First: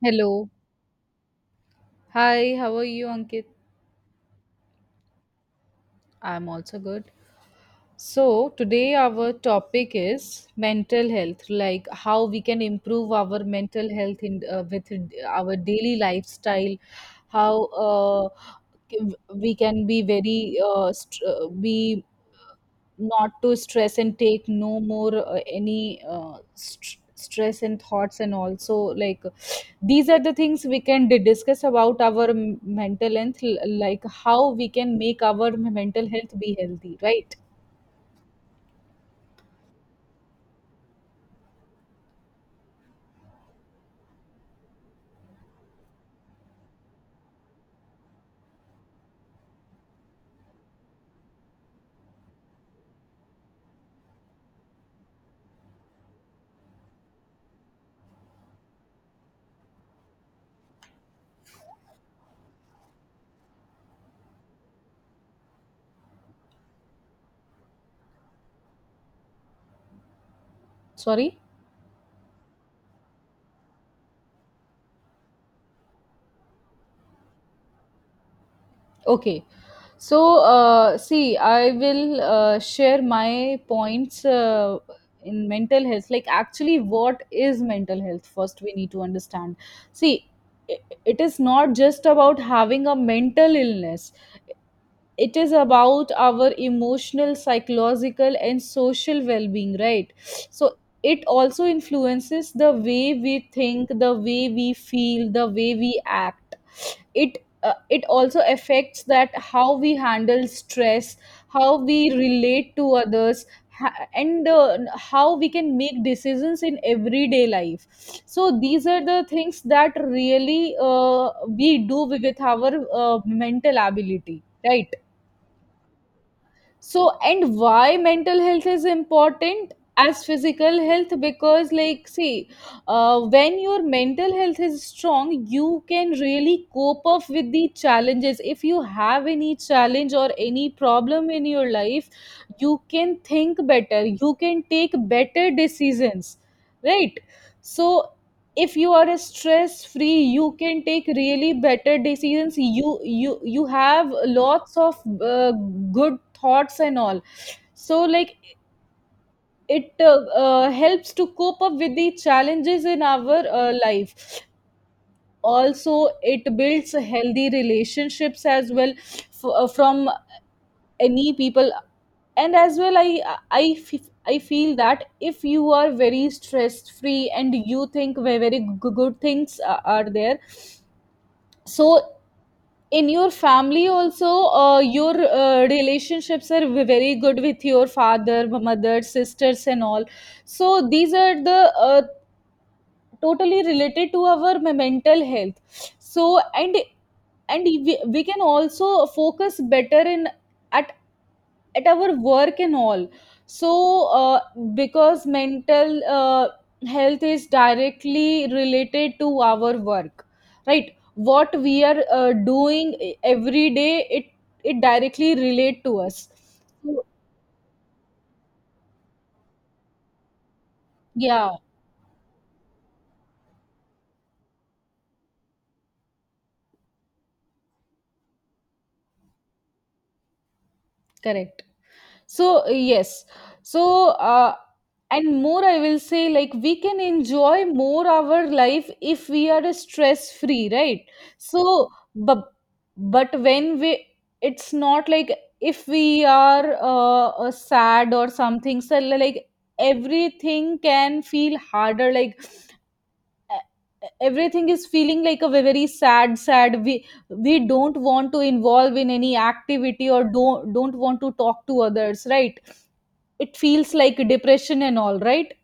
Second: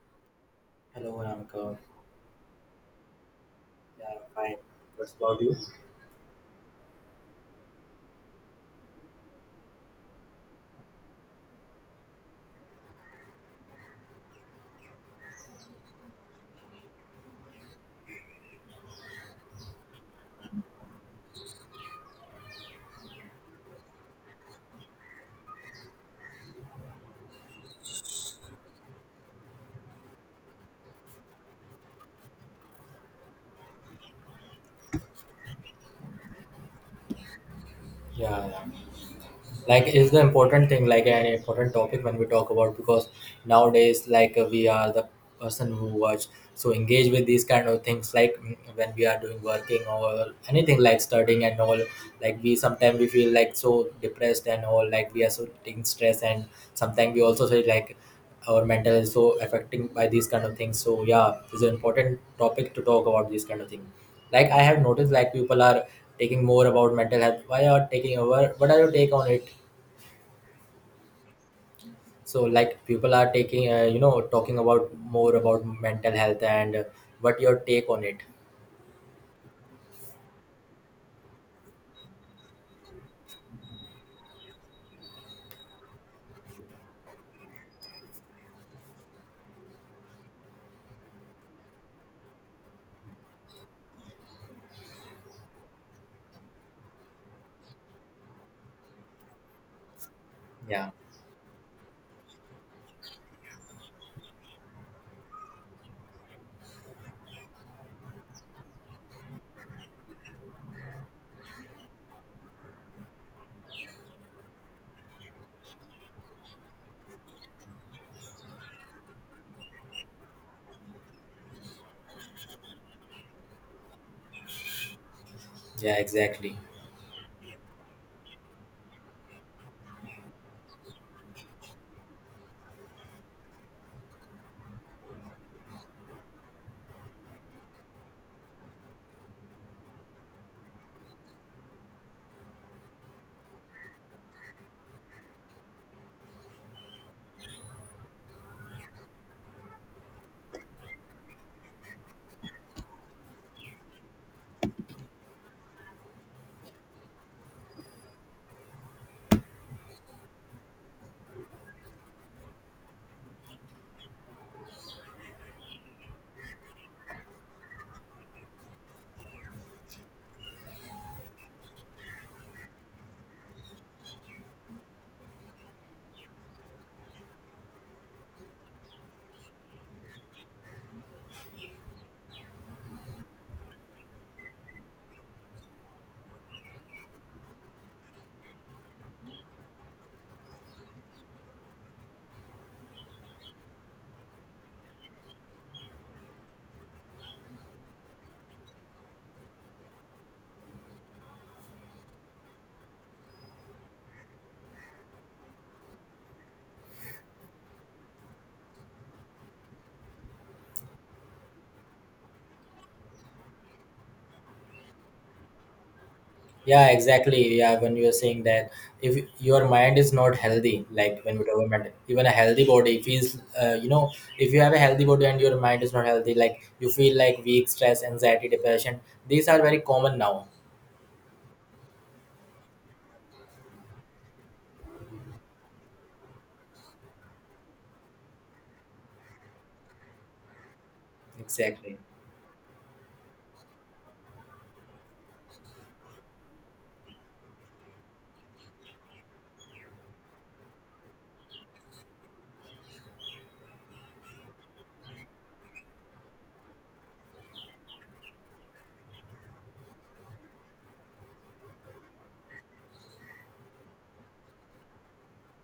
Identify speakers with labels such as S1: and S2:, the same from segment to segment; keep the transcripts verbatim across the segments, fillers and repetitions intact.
S1: Hello.
S2: Hello, Anka.
S1: Hi, how are you, Ankit?
S2: Yeah, fine.
S1: I'm also good. So, today our topic is mental health, like how we can improve our mental health in uh, with our daily lifestyle, how uh, we can be very uh, st- uh, be not to stress and take no more uh, any uh, st- stress and thoughts, and also like these are the things we can d- discuss about our m- mental health, l- like how we can make our mental health be healthy, right?
S2: Yeah, yeah. like is the important thing, like an important topic when we talk about, because nowadays like uh, we are the person who watch, so engage with these kind of things like mm, when we are doing working or anything like studying and all, like we sometimes we feel like so depressed and all, like we are so taking stress and sometimes we also say like our mental is so affecting by these kind of things. So yeah, it's an important topic to talk about these kind of thing. Like I have noticed like people are taking more about mental health. Why are taking over, what are your take on it?
S1: Sorry?
S2: So like people are taking uh, you know talking about more about mental health, and uh, what your take on it?
S1: Okay. So, uh, see, I will uh, share my points uh, in mental health. Like, actually, what is mental health? First, we need to understand. See, i- it is not just about having a mental illness, it is about our emotional, psychological and social well-being, right? So
S2: Yeah,
S1: it also influences the way we think, the way we feel, the way we act. It uh, it also affects that how we handle stress, how we relate to others, ha- and uh, how we can make decisions in everyday life. So these are the things that really uh, we do with our uh, mental ability, right?
S2: yeah, exactly.
S1: So, and why mental health is important as physical health, because like see, uh, when your mental health is strong, you can really cope up with the challenges. If you have any challenge or any problem in your life, you can think better, you can take better decisions, right? So if you are stress free, you can take really better decisions. You you you have lots of uh, good thoughts and all. So like, it uh, uh, helps to cope up with the challenges in our uh, life. Also, it builds healthy relationships as well, f- uh, from any people. And as well, i i f- i feel that if you are very stress free and you think very, very g- good things a- are there. So in your family also, uh, your uh, relationships are v- very good with your father, mother, sisters, and all. So these are the uh, totally related to our m- mental health. So and and we, we can also focus better in at at our work and all. So uh, because mental uh, health is directly related to our work, right? What we are uh, doing e- every day, it it directly relate to us.
S2: Yeah,
S1: So,
S2: exactly. Yeah, when you are saying that, if your mind is not healthy, like when we
S1: yeah.
S2: talk about mental, even a healthy body feels uh, you know, if you have a healthy body and your mind is not healthy, like you feel like weak, stress, anxiety, depression. These are very common now.
S1: Correct. So yes. So, uh, and more, I will say like we can enjoy more our life if we are stress free, right? So,
S2: Exactly.
S1: but but when we, it's not like if we are uh, uh, sad or something, so like everything can feel harder. Like e- everything is feeling like a very sad sad. We we don't want to involve in any activity or don't don't want to talk to others, right? It feels like depression and all, right?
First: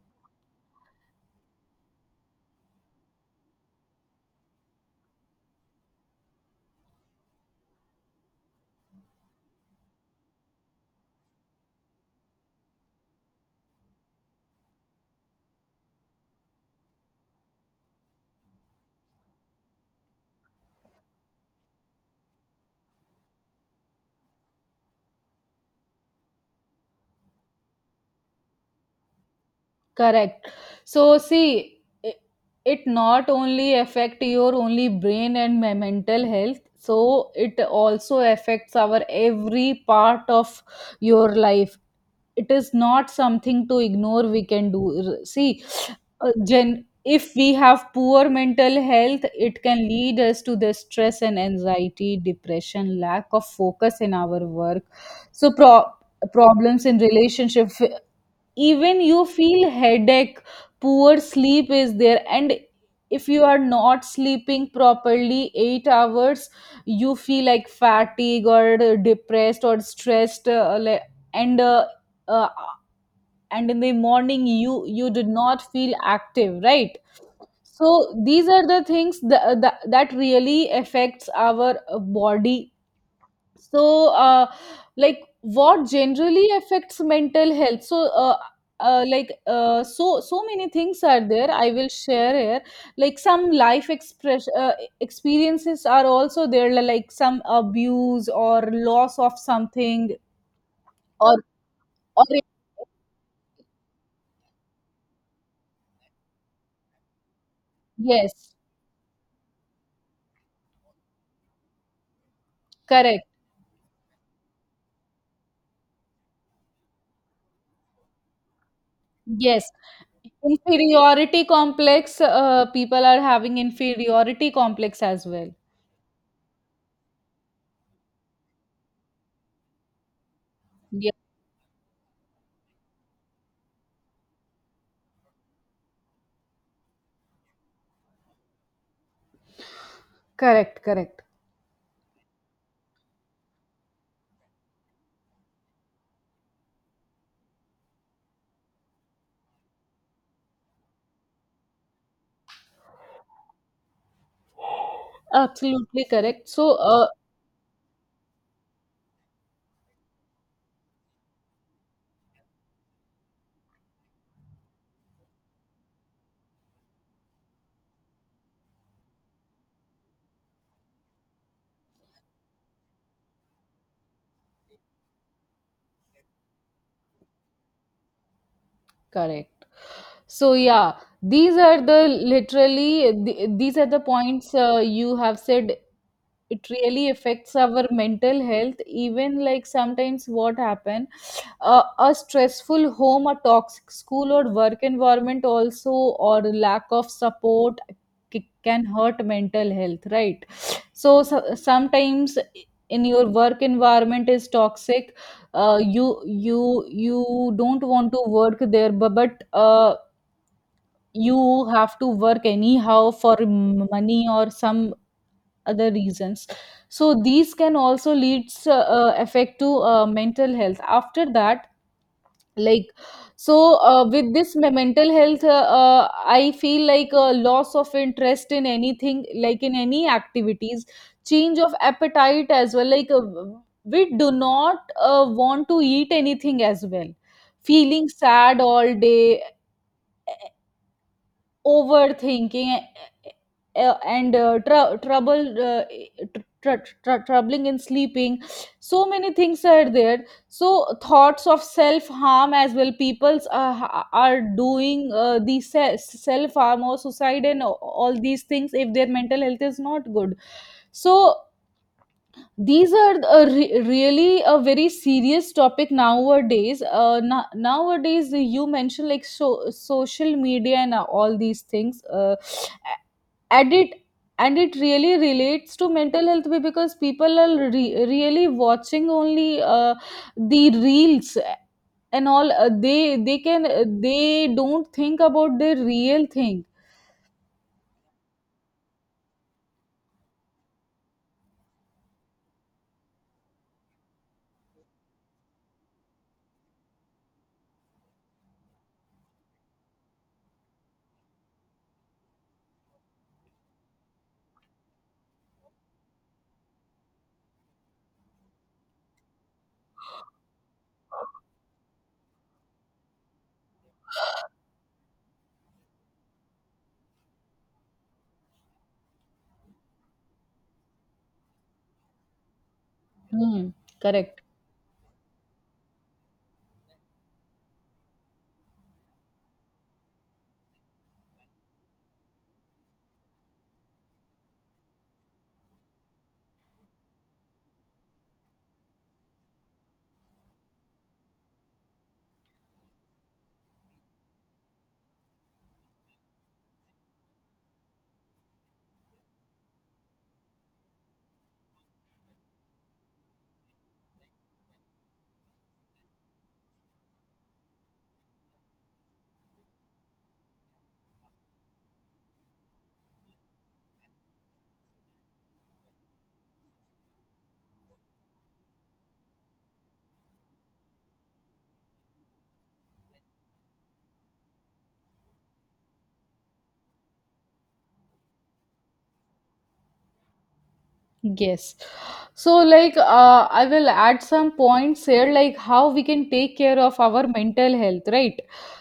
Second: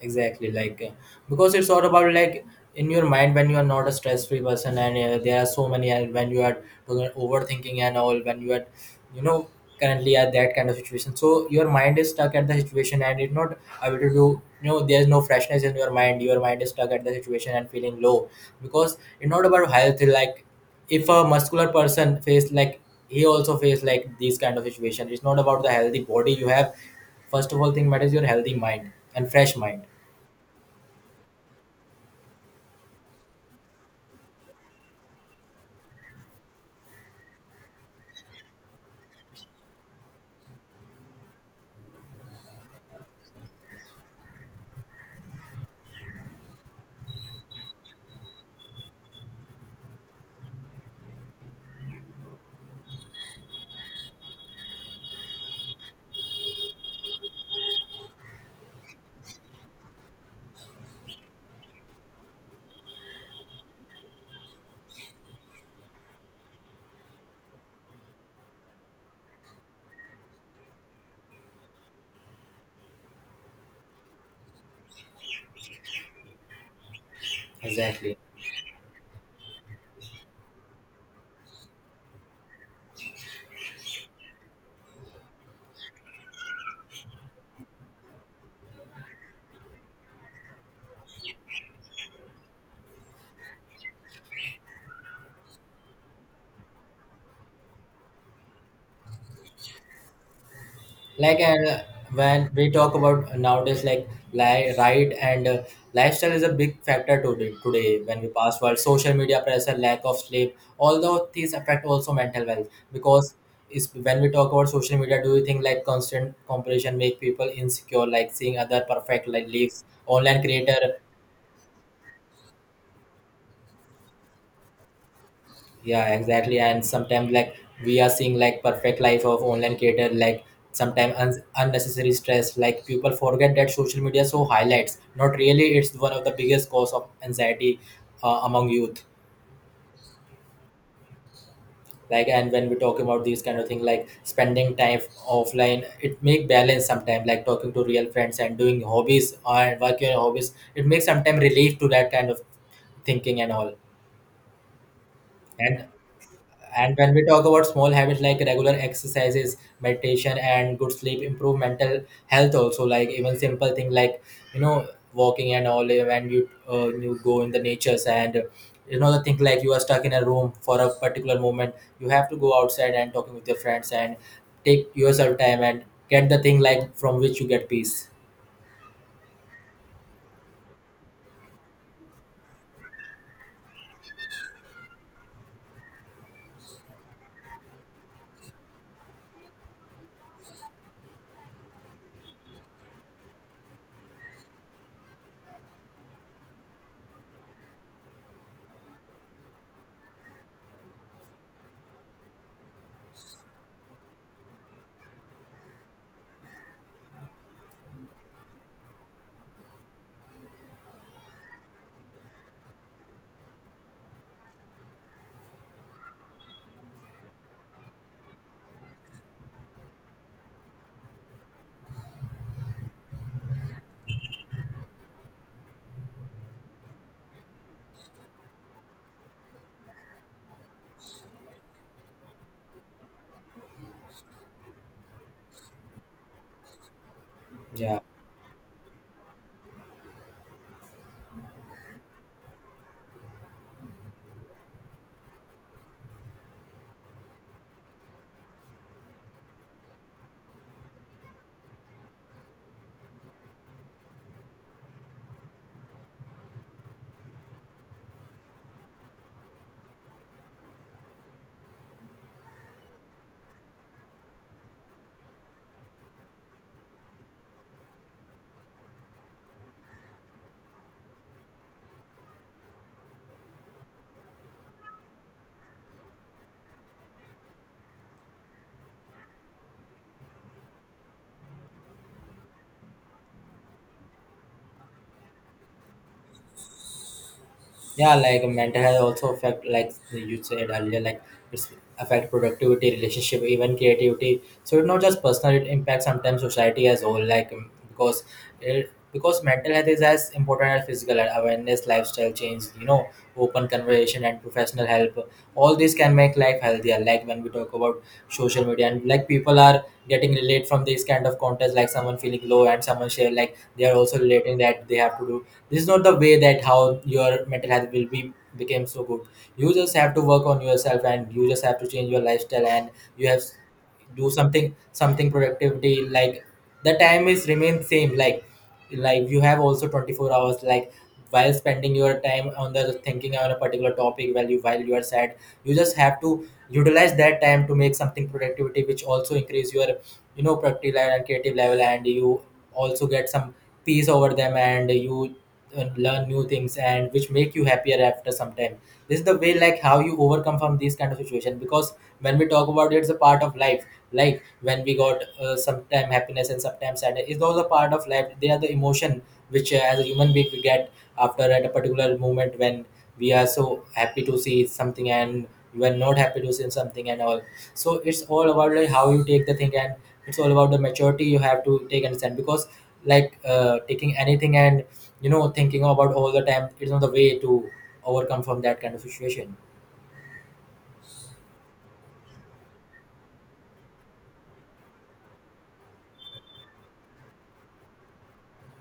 S2: Exactly. Like uh, because it's all about like in your mind when you are not a stress-free person and uh, there are so many, and when you are doing overthinking and all, when you are, you know, currently at that kind of situation, so your mind is stuck at the situation and it's not able to do, you know, there's no freshness in your mind, your mind is stuck at the situation and feeling low. Because it's not about health, like if a muscular person face like, he also face like these kind of situation. It's not about the healthy body you have. First of all thing matters your healthy mind and fresh mind.
S1: Correct. So see, it, it not only affect your only brain and my mental health. So it also affects our every part of your life. It is not something to ignore. We can do, R- see, uh, gen. If we have poor mental health, it can lead us to the stress and anxiety, depression, lack of focus in our work. So, pro- problems in relationship. Even you feel headache, poor sleep is there. And if you are not sleeping properly 8 hours, you feel like fatigue or depressed or stressed, uh, le- and uh, uh, and in the morning, you you did not feel active, right? So
S2: Exactly.
S1: these are the things that, that really affects our uh, body. So, uh, like what generally affects mental health. So uh, uh, like, uh, so so many things are there. I will share here, like some life express uh, experiences are also there, like some abuse or loss of something, or
S2: Like uh,
S1: or
S2: when we talk about nowadays, like li- right, and uh, lifestyle is a big factor today. Today, when we
S1: yes.
S2: pass world, social media pressure, lack of sleep, all those things affect also mental health.
S1: Correct.
S2: Because is when we talk about social media, do you think like constant comparison make people insecure? Like seeing other perfect like
S1: Yes,
S2: lives, online creator.
S1: inferiority complex. Uh, people are having inferiority complex as well.
S2: Yeah, exactly. And sometimes like we are seeing like perfect life of online creator, like
S1: Yeah.
S2: sometimes un- unnecessary stress, like people forget that social media so highlights, not really. It's one of the biggest cause of anxiety uh, among youth.
S1: Correct, correct,
S2: Like, and when we talk about these kind of thing, like spending time offline, it make balance sometimes, like talking to real friends and doing hobbies or work your hobbies, it makes sometimes relief to that kind of thinking and all. and
S1: absolutely correct. So,
S2: And
S1: uh,
S2: when we talk about small habits like regular exercises, meditation, and good sleep, improve mental health also. Like even simple thing like, you know, walking and all. eh, When you uh, you go in the natures and uh, you know, the thing like you are stuck in a room for a particular moment, you have to go outside and talking with your friends and take yourself time and get the thing like from which you get peace.
S1: correct. So yeah, these are the literally th- these are the points uh, you have said. It really affects our mental health. Even like sometimes what happen, a, a stressful home, a toxic school or work environment also, or lack of support c- can hurt mental health, right? So, so sometimes in your work environment is toxic, uh, you you you don't want to work there, but, but uh, you have to work anyhow for m- money or some other reasons. So these can also leads, uh, uh, affect to uh, mental health after that. Like, so uh, with this me- mental health, uh, uh, I feel like a loss of interest in anything, like in any activities. Change of appetite as well. Like, uh, we do not uh, want to eat anything as well,
S2: Yeah.
S1: feeling sad all day, overthinking, uh, uh, and uh, trou trouble uh, tr- tr- troubling in sleeping. So many things are there, so thoughts of self harm as well. People uh, are doing uh, the self harm or suicide and all these things if their mental health is not good. So these are a re- really a very serious topic nowadays uh, no- nowadays You mentioned like so- social media and uh, all these things. Uh, and it and it really relates to mental health, be- because people are re- really watching only uh, the reels and all. Uh, they they can uh, they don't think about the real thing.
S2: Yeah, like mental health also affect, like you said earlier, like it's affect productivity, relationship, even creativity. So it's not just personal, it impacts sometimes society as whole, like um, because it, because mental health is as important as physical health, awareness, lifestyle change, you know, open conversation and professional help, all these can make life healthier. Like when we talk about social media and like people are getting relate from these kind of contents, like someone feeling low and someone share like they are also relating stipulating that they have to do this, is not the way that how your mental health will be became so good. You just have to work on yourself and you just have to change your lifestyle and you have,
S1: Hmm,
S2: do
S1: correct.
S2: something, something productivity. Like the time is remain same, like like you have also twenty-four hours, like while spending your time on the thinking on a particular topic, while you while you are sad, you just have to utilize that time to make something productivity, which also increase your, you know, productive level and creative level, and you also get some peace over them, and you uh, learn new things, and which make you happier after some time. This is the way like how you overcome from these kind of situation. Because when we talk about it, it's a part of life. Like when we got uh, sometime happiness and sometimes sadness, is those a part of life, they are the emotion which uh, as a human being we get after at a particular moment, when we are so happy to see something and we're not happy to see something and all. So it's all about like how you take the thing, and it's all about the maturity you have to take and understand. Because like uh, taking anything and, you know, thinking about all the time, it's not the way to overcome from that kind of situation.
S1: Yes. So, like, uh, I will add some points here, like how we can take care of our mental health, right?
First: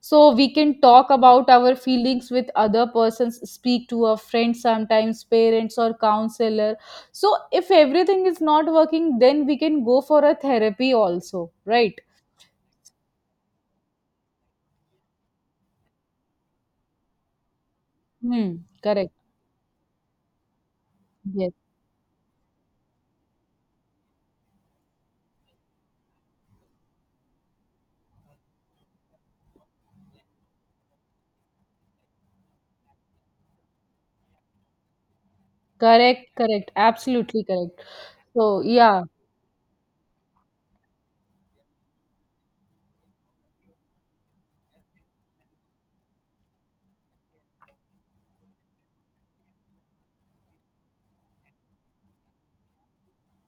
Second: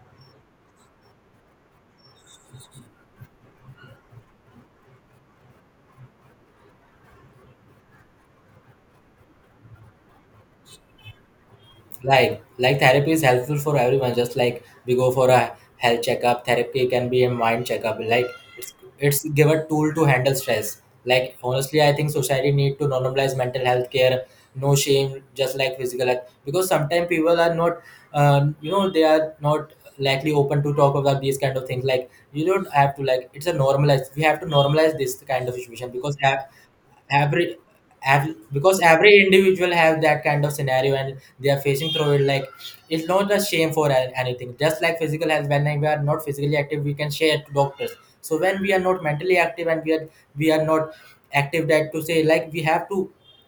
S1: So, we can talk about our feelings with other persons, speak to a friend sometimes, parents or counselor. So, if everything is not working, then we can go for a therapy also, right?
S2: like like therapy is helpful for everyone. Just like we go for a health checkup, therapy can be a mind checkup. Like
S1: Hmm.
S2: it's
S1: Correct.
S2: it's give a tool to handle stress. Like
S1: Yes.
S2: honestly, I think society need to normalize mental health care, no shame, just like physical health. Because sometimes people are not, um, you know, they are not likely open to talk about these kind of things. Like you don't have to, like, it's a normalize, we have to normalize this kind of situation. Because
S1: Correct,
S2: ev-
S1: correct, absolutely
S2: every
S1: correct.
S2: every
S1: So,
S2: because
S1: yeah,
S2: every individual have that kind of scenario and they are facing through it. Like it's not a shame for a- anything, just like physical health. When we are not physically active, we can share to doctors. So when we are not mentally active and we are we are not active, that to say like we have to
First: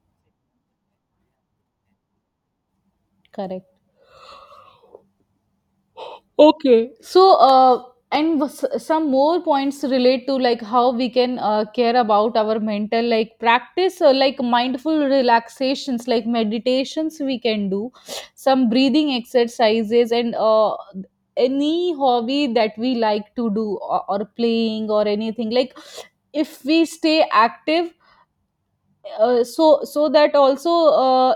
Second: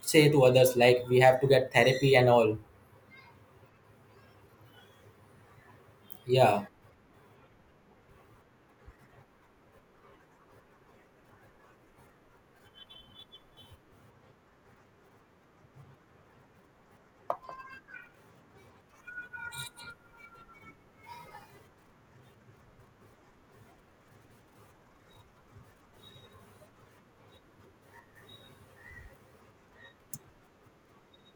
S2: say to others like we have to get therapy and all.
S1: correct.
S2: Yeah.
S1: Okay. So, uh, and was- some more points relate to like how we can uh, care about our mental, like practice or like mindful relaxations like meditations. We can do some breathing exercises and uh, any hobby that we like to do, or, or playing or anything. Like, if we stay active, uh, so so that also, uh,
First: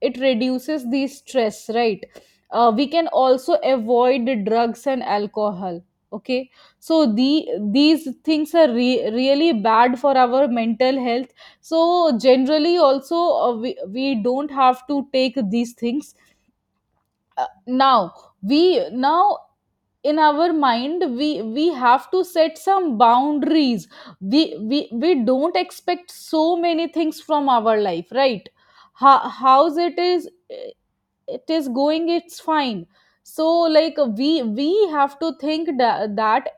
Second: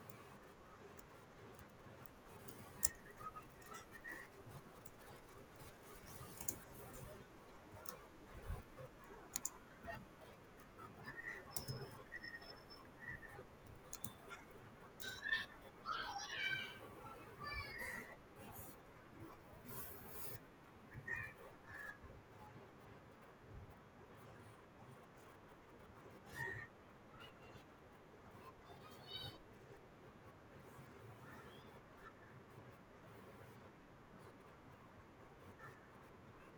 S1: it reduces the stress, right? Uh, we can also avoid the drugs and alcohol. Okay, so the these things are re- really bad for our mental health. So generally also, uh, we, we don't have to take these things. Uh, now, we now in our mind, we we have to set some boundaries. We we, we don't expect so many things from our life, right? How, how's it is it is going? It's fine. So like, we we have to think that, that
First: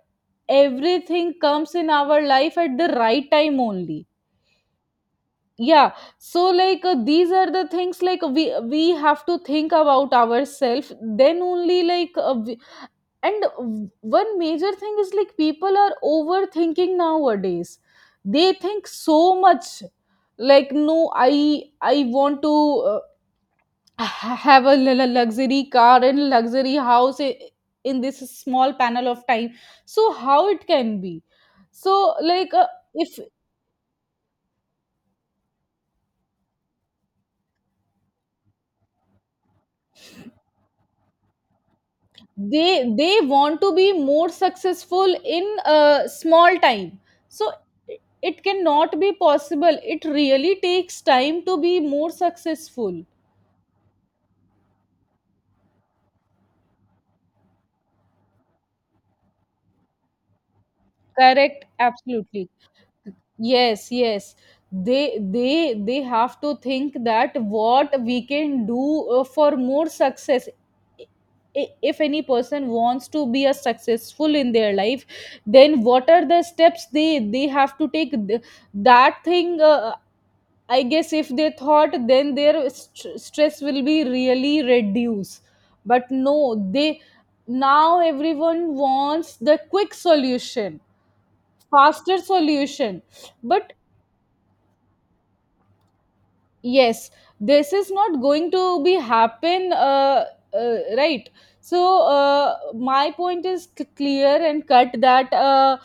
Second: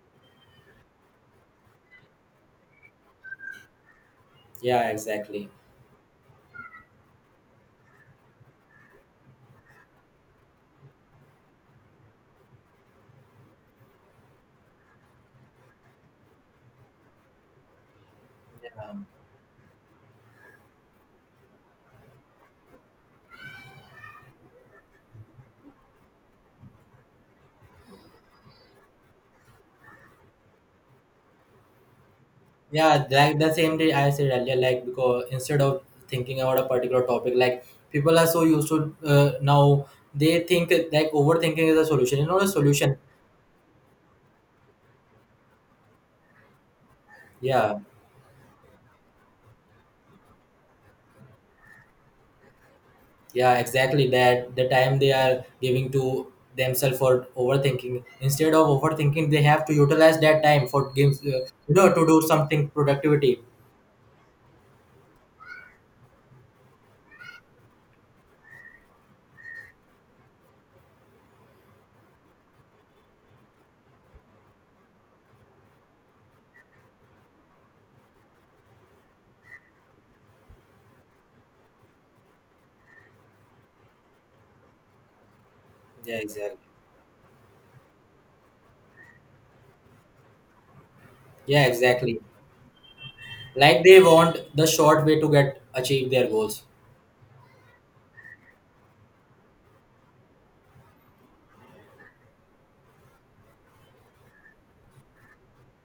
S1: everything comes in our life at the right time only.
S2: Yeah, exactly.
S1: Yeah. So like, uh, these are the things, like we we have to think about ourselves then only. Like, uh, we, and w- one major thing is, like people are overthinking nowadays. They think
S2: Yeah.
S1: so much. Like, no, i i want to uh, ha- have a lu- lu- luxury car and luxury house. I- in this small panel of time, so how it can be? So like, uh,
S2: Yeah,
S1: if
S2: like the same day I said earlier, like because instead of thinking about a particular topic, like people are so used to uh, now, they think that like overthinking is a solution. It's not a
S1: they
S2: solution.
S1: they want to be more successful in a small time, so
S2: Yeah,
S1: it it cannot be possible. It really takes time to be more successful.
S2: yeah, exactly. That the time they are giving to themselves for overthinking, instead of overthinking, they have to utilize that time for games, uh,
S1: Correct,
S2: you know, to do
S1: absolutely.
S2: something productivity.
S1: Yes, yes, they they they have to think that what we can do uh, for more success. I- if any person wants to be a successful in their life, then what are the steps they they have to take. Th- that thing, uh, I guess if they thought, then their st- stress will be really reduced. But
S2: Yeah,
S1: no,
S2: exactly.
S1: they now, everyone wants the quick solution,
S2: Yeah,
S1: faster
S2: exactly.
S1: solution. But
S2: Like they want the short way to get achieve their goals.
S1: yes, this is not going to be happen, uh, uh, right? So uh, my point is c- clear and cut that uh,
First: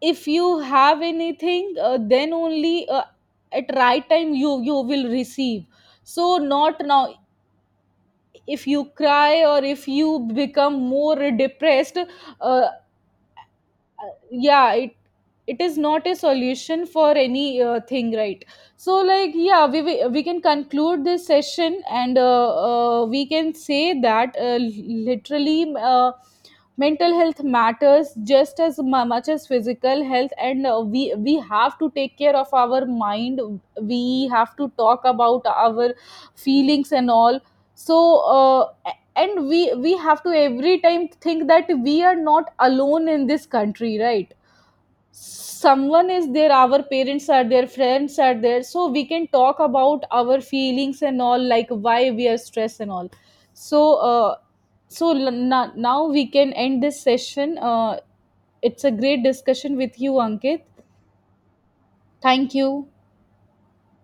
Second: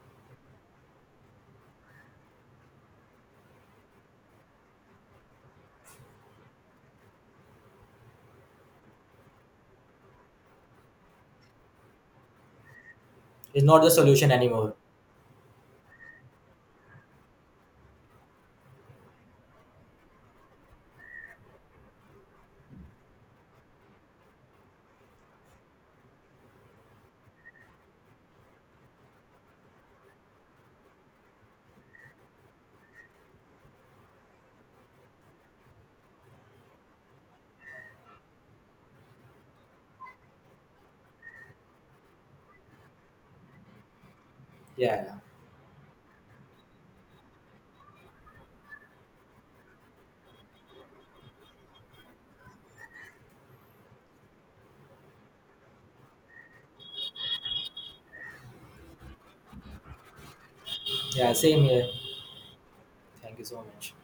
S1: if you have anything, uh, then only uh, at right time, you you will receive. So, not now. If you cry or if you become more depressed, uh,
S2: It's not the solution
S1: yeah,
S2: anymore.
S1: it it is not a solution for any uh, thing, right? So like, yeah, we we we can conclude this session. And uh, uh, we can say that uh, literally, uh, mental health matters just as mu- much as physical health. And uh, we we have to take care of our mind, we have to talk about our feelings and all. So uh, and we we have to every time think that we are not alone in this country, right?
S2: Yeah,
S1: Someone is there, our parents are there, friends are there, so we can talk about our feelings and all, like why we are stressed and all. So uh, so l- na- now we can end this session. Uh, it's a great discussion with you, Ankit.
S2: yeah, same here.
S1: Thank you.
S2: Thank you so much.